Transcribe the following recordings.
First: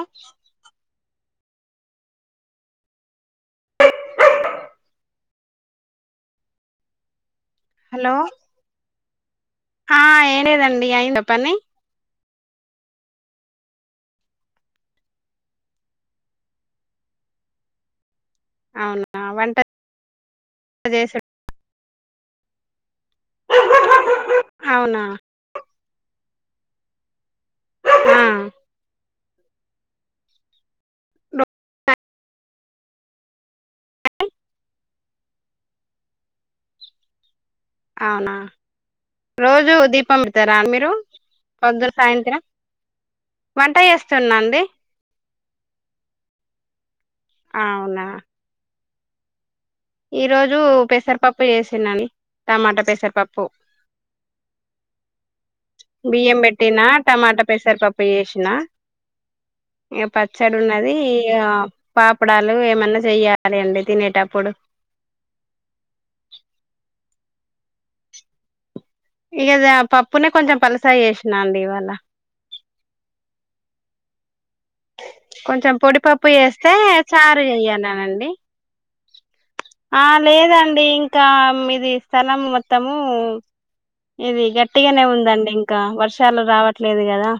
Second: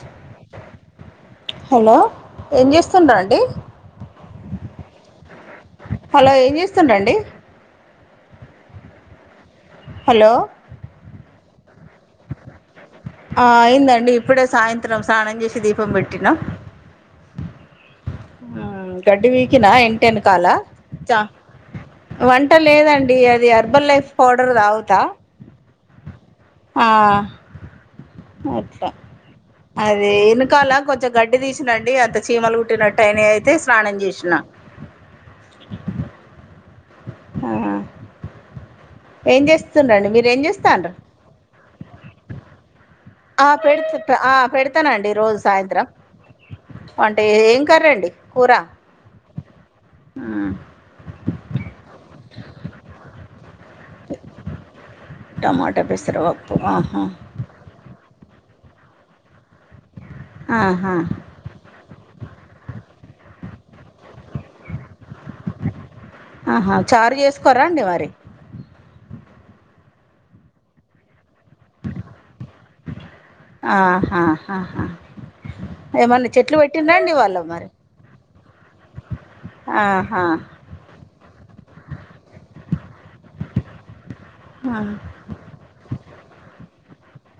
ఆహ్. హలో ఏం చేస్తుంరండి. హలో ఏం చేస్తుంరండి. హలో ఆహ్ హలో ఏం లేదండి అయిందా పని. ఆహ్ అయిందండి ఇప్పుడే సాయంత్రం స్నానం చేసి దీపం పెట్టినా. ఉమ్ అవునా గడ్డి వంట వీకినా ఇంటి వెనకాల చేసాడు వంట లేదండి. అది అది అర్బల్ లైఫ్ పౌడర్ తాగుతా అవునా ఆహ్. ఆ అట్లా. అదే వెనకాల కొంచెం గడ్డి తీస్నాండి అంత చీమలు కుట్టినట్టు అయినాయి అయితే స్నానం చేసిన. ఆహ్. అవునా. రోజు చేస్తుండ్రండి దీపం మీరు ఏం పెడతారా చేస్తాండ్రు మీరు పొద్దునా సాయంత్రం. ఆహ్ వంట పెడు చేస్తున్నా ఆహ్ అండి పెడతానండి రోజు సాయంత్రం. వంట ఏం కర్రీ అవునా అండి కూర. ఈ రోజు పెసరపప్పు చేసినండి టమాటా పెసరపప్పు. ఆహ్. బియ్యం పెట్టినా టమాటా పెసరపప్పు. పప్పు చేసిన ఇక పచ్చడి ఆహా ఉన్నది. పాపడాలు ఏమన్నా చెయ్యాలి అండి తినేటప్పుడు. ఆహా చారు చేసుకోరాండి మరి ఇకద పప్పునే కొంచెం పలసాగా చేసినా అండి ఇవాళ ఆహా ఆహా కొంచెం పొడిపప్పు ఏమన్నా చెట్లు చేస్తే పెట్టినండి వాళ్ళ చారు మరి చెయ్యన్నానండి ఆ ఆహా లేదండి ఇంకా మీది స్థలం మొత్తము ఇది ఆ. గట్టిగానే ఉందండి ఇంకా వర్షాలు రావట్లేదు కదా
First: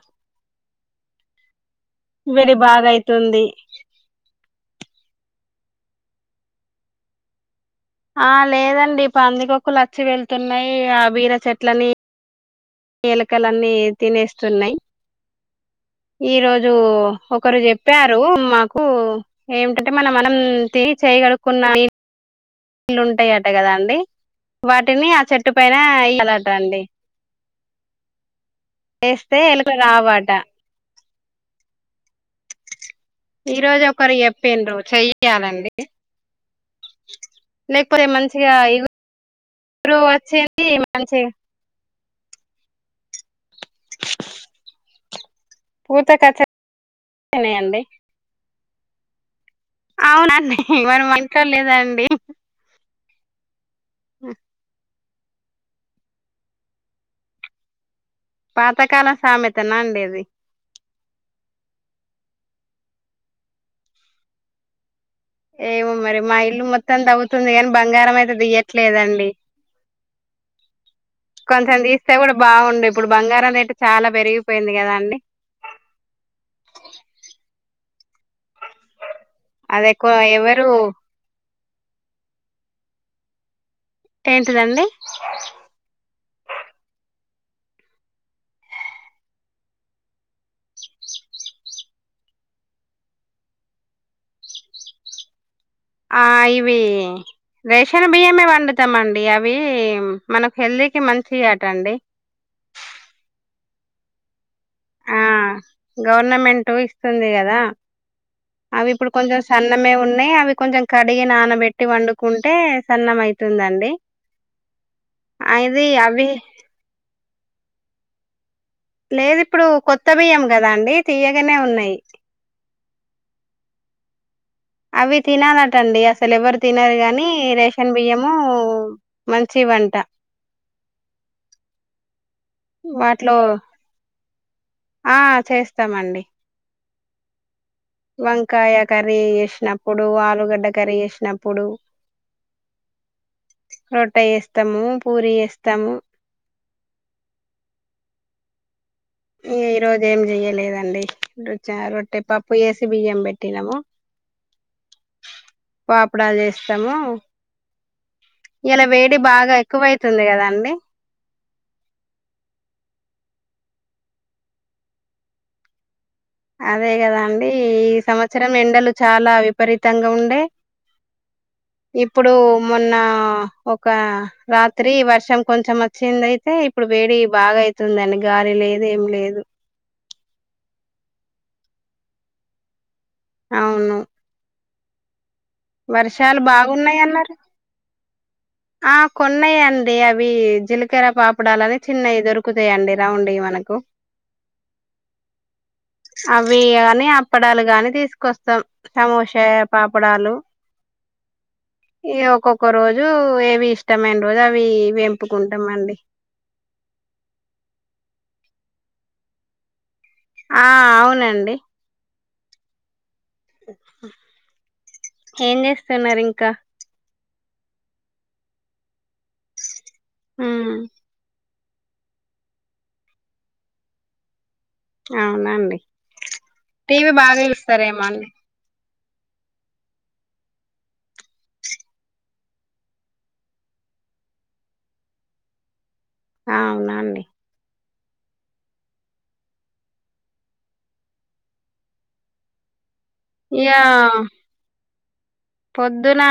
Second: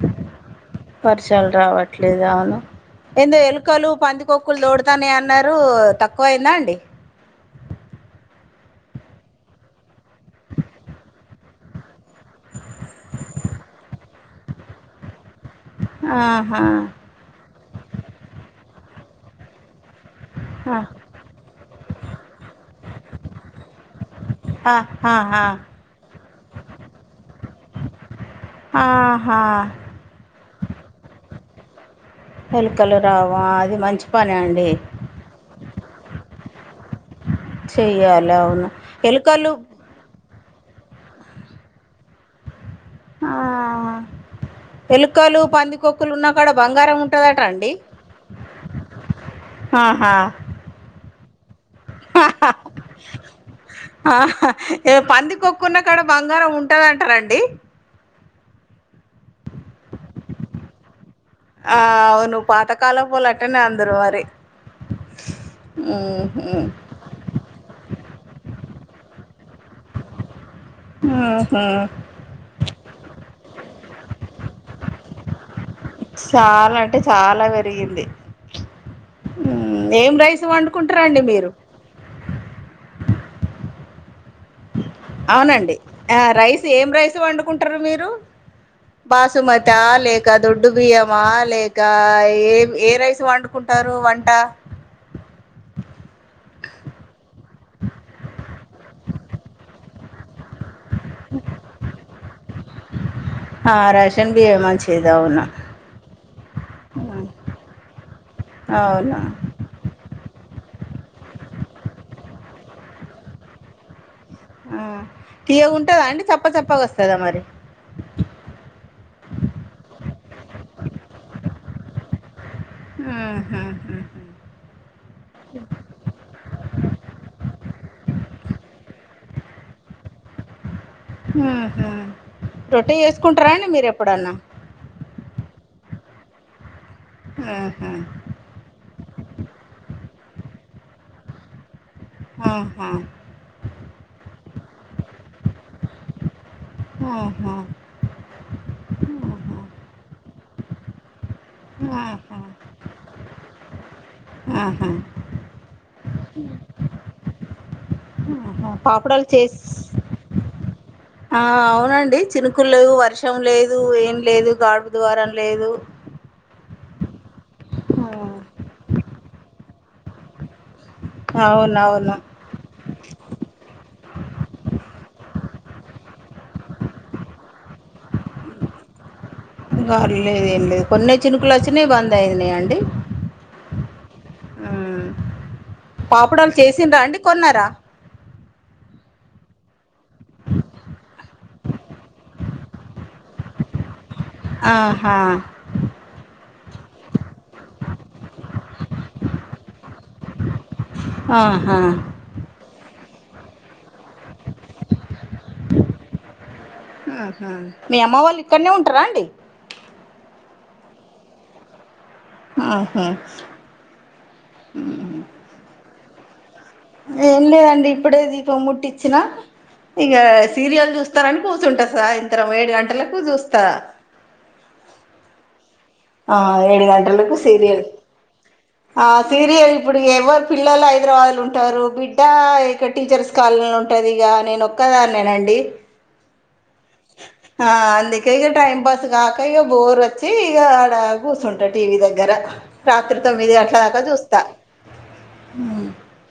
వర్షాలు రావట్లేదు వేడి అవును బాగా ఏందో అయితుంది ఎలుకలు పందికొకులు దోడుతానై అన్నారు తక్కువయిందా అండి ఆ లేదండి పందికొక్కులు ఆచ్చి వెళ్తున్నాయ్ ఆ బీర చేట్లని ఎలకలన్నీ తినేస్తున్నాయి ఆహా ఈరోజు ఒకరు చెప్పారు మాకు ఏం అంటే మనం మనం ఆ, తిని చేయికడుకున్న ఇల్లుుంటాయట కదా అండి వాటిని ఆ ఆహాహా. చెట్టు పైన ఏయాలట అండి ఎస్తే ఆహా ఎలుక రావాట ఎలుకలు రావా ఈ అది రోజు మంచి ఒకరు పని అండి చెప్పిండ్ర చెయ్యాలండి లేకపోతే చెయ్యాలి మంచిగా అవును ఎలుకలు ఇగురు వచ్చి చి మంచీగా ఆ ఎలుకలు పందికొక్కలు పూతకు ఉన్నా కాడ బంగారం ఉంటందట అండి వచ్చేసినాయండి అవునండి మరి మన ఇంట్లో లేదండి హ హ ఆ ఇగ పందికొక్కున్నా కూడా బంగారం ఉంటందంటారండి పాతకాల సామెతనా అండిది ఆ అవును పాత కలపోలు ఆటనేఅందరు మరి ఏమో మరి మా ఉహు ఇల్లు మొత్తం తవ్వుతుంది కాని బంగారం అయితే దియట్లేదండి ఉహు కొంచెం తీస్తే కూడా బాగుండు ఇప్పుడు బంగారం రేటు చాలా పెరిగిపోయింది కదా అండి చాలా అంటే చాలా పెరిగింది అది ఎక్కువ ఏం రైస్ ఎవరు వండుకుంటారండి మీరు ఏంటిదండి అవునండి రైస్ ఏం రైస్ వండుకుంటారు మీరు బాసుమతా లేక దొడ్డు బియ్యమా లేక ఏ ఏ రైస్ వండుకుంటు టరు వంట ఆ ఇవి రేషన్ బియ్యమే వండుతామండి అవి మన హెల్తీకి మంచి ఆటఅండి ఆ రేషన్ బియ్యం మంచిది ఆ అవును గవర్నమెంట్ ఇస్తుంది కదా అవి ఇప్పుడు అవును కొంచెం సన్నమే ఉన్నాయి అవి కొంచెం కడిగి నానబెట్టి వండుకుంటే సన్నం అయితుందండి హ్మ్ అది తీయగాంటుందా అండి అవి చెప్ప చప్పగా వస్తదా మరి లేదు ఇప్పుడు కొత్త బియ్యం కదా అండి తీయగానే ఉన్నాయి ఉహుహ్మ్మ్ అవి తినాలటండి అసాల్ ఎవరు తినరు గాని రే షన్ బియ్యము మంచివాంటా ఊహ్మ్ రొట్టె వాటిలో చేస్కుంటారా అండి మీరు ఎప్పుడన్నా ఆ చేస్తామండి హ్మ్ వంకాయ కర్రీ వేసినప్పుడు ఆలుగడ్డ కర్రీ వేసినప్పుడు ఆహా వస్తాము పూరి చేస్తాము ఆహా ఈరోజ ఏం చెయ్యలేదండి చ్చ రొట్టె పప్పు వేసి బియ్యం పెట్టినాము పాపుడా చేస్తాము ఇలా వేడి పాపడాలు బాగా ఎక్కువైతుంది కదా అండి ఆ అవునండి చినుకులు లేవు వర్షం లేదు దు ఏం లేదు గాడుపు ద్వారాం లేదు అదే కదా అండి ఈ సంవత్సరం ఎండలు చాలా విపరీతంగా ఉండే అవునవును ఇప్పుడు మొన్న ఒక రాత్రి వర్ష కొషం కొంచెం వచ్చిందయితే ఇప్పుడు వేడి బాగా అయితుందిండి గాలి లేద ఏం లేదు గ లేదు ఏం లేదు కొన్ని చినుకులు వచ్చినయి బంద్ అయినాయి అండి అవును వర్షాలు పాపుడోలు బాగున్నాయి చేసండ్రా అండి అన్నారు కొన్నారా ఆ కొన్నాయంండి అవి జీలకర పాపడాలని చిన్నవి దొరుకుతాయంండి రౌండ్ ఇమన నాకు ఆహా అవి కాని అప్పడాలు గాని తీసుకొస్తాం సమోసా పాపడాలు ఆహా ఒక రోజు ఏవి ఇష్టమేం రోజు అవి వంపుకుంటాం అండి ఇక్కనే ఉంటార అండి ఆ అవునండి ఆహా ఏం చేస్తున్నారు ఇంకా ఏం లేదండి ఇప్పుడే దీపం ముట్టి ఇచ్చినా ఇంక ఉమ్ సీరియల్ చూస్తారని కూర్చుంటాసా ఇంతరం ఏడు గంటలకు చూస్తా అవునండి ఆ టీవీ ఏడునాటలోలకు బాగా సీరియల్ చూస్తారేమో అండి ఆ సీరియల్ ఇప్పుడు ఎవరు పిల్లలు హైదరాబాద్లు ఉంటారు బిడ్డ ఇక టీచర్స్ కాల ఉంటంది నేను ఒక్కదా నేనండి అవునాండి ఆ అందుకే ఇక టైం పాస్ కాక ఇక బోర్ వచ్చి ఇగ అడ కూర్చుంటా టీవీ దగ్గర రాత్రి తొమ్మిది ఇగ గంటల దాకా చూస్తా పొద్దున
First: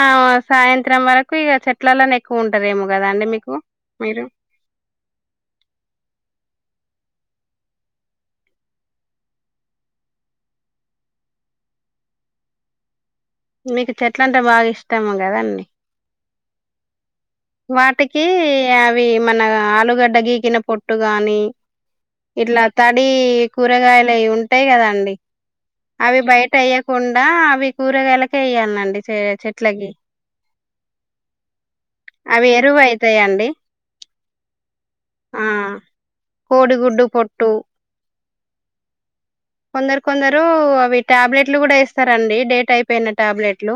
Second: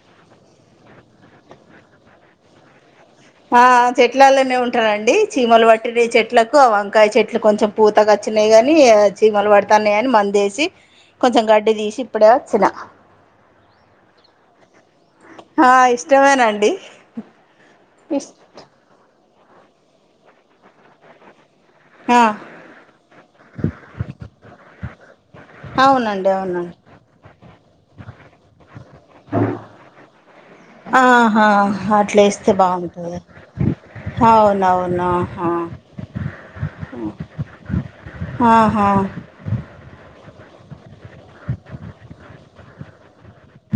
సాయంత్రం వరకు ఇక చెట్లలోనే ఎక్కువ ఉంటారేమో కదా అండి మీకు ఆ మీరు చెట్లలోనే ఉంటనండి చీమలు పట్టి చెట్ చెట్లకు వంకాయ చెట్లు కొంచెం పూతగా వచ్చినయి కాని చీమలు పడతాన్నాయి అని మందేసి కొంచెం గడ్డి తీసి ఇప్పుడే వచ్చిన మీకు చెట్ల అంటే బాగా ఇష్టాము కద అంీ ఇష్టమేనా అండి వాటికి అవి మన ఆలుగడ్డ గీకిిన పొట్టు గాని ఆ ఇట్లా తడి కూరగాయలువి ఉంటాయి కదా అండి అవి అవునండి బయట అవునండి అయ్యకుండా అవి కూరగాయలకే వయ్యాలి అండి చె చెట్లకి ఆహా అట్లా అవి వేస్తే ఎరువు బాగుంటుంది అయితాయండి అవునవునాహ ఆ కోడిగుడ్డు పొట్టు ఆహా కొందరు కొందరు అవి టాబ్లెట్లు కూడా ఇస్తారంండి డేట్ అయిపోయినట్టు టాబ్లెట్లు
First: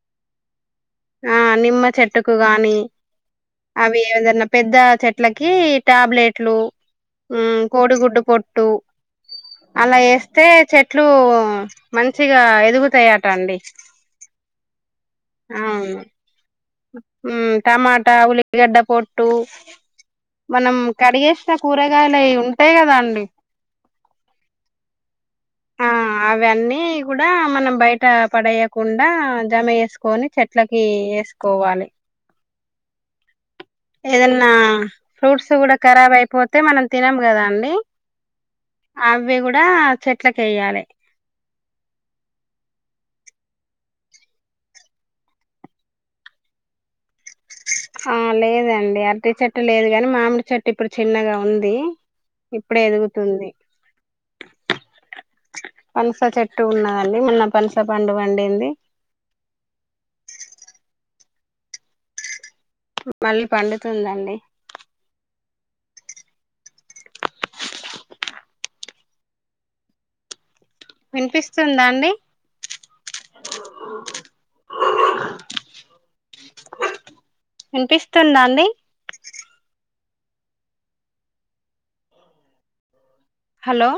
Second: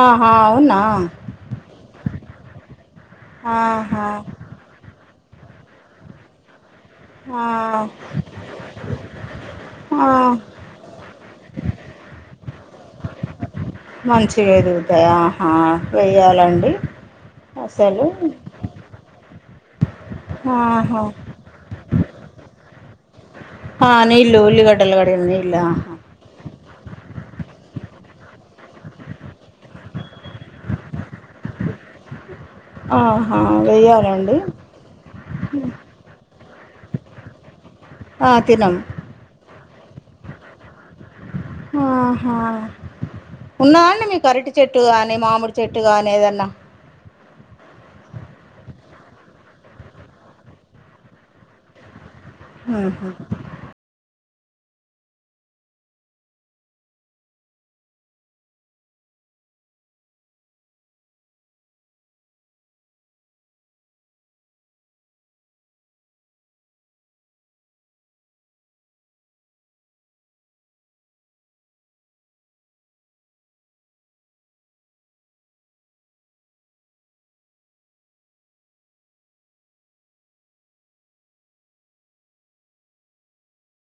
ఆహా అవునా ఆ నిమ్మ చెట్టుకు గాని అవి ఆహా ఏదన్నా పెద్ద చెట్టు ఇట్లకి టాబ్లెట్లు ఆ కోడిగుడ్డు పొట్టు అలా ఆ వేస్తే చెట్లు మంచిగా ఎదుగుతాయట అండి మంచివి ఎదుగుతాయి ఆహా అవును వెయ్యాలండి టమాటా ఉల్లిగడ్డ పొట్టు మనం ఆహా కడిగేసిన కూరగాయలువి ఉంటాయి కదా అండి ఆ నీ ఇల్లు ఉల్లిగడ్డల కడ నల్లు ఆ అవన్నీ కూడా మనం బయట బట్ట పడేయకుండా జమ వేసుకొని చెట్లకి వేసుకోవాలి ఆ ఏదన్నా ఫ్రూట్స్ కూడా రాబ్ అయిపోతే మనం తినం కదా అండి ఆ తినం అవి కూడా చెట్లక వెయాలి ఆహా ఉన్నాండి మీ కరటి చెట్టు ని మామిడి చెట్టు గాని ఏదన్నా ఆ లేదండి అరటి చెట్టు లేదు కాని మామిడి చెట్టు ఇప్పుడు చిన్నగా ఉంది ఇప్పుడ ఏదన్నా ఎదుగుతుంది పనస చెట్టు ఉన్నదండి మొన్న పనస పండుగ వండింది [inaudible] మళ్ళీ పండుతుందండి వినిపిస్తుందా అండి [inaudible] వినిపిస్తుందా అండి హలో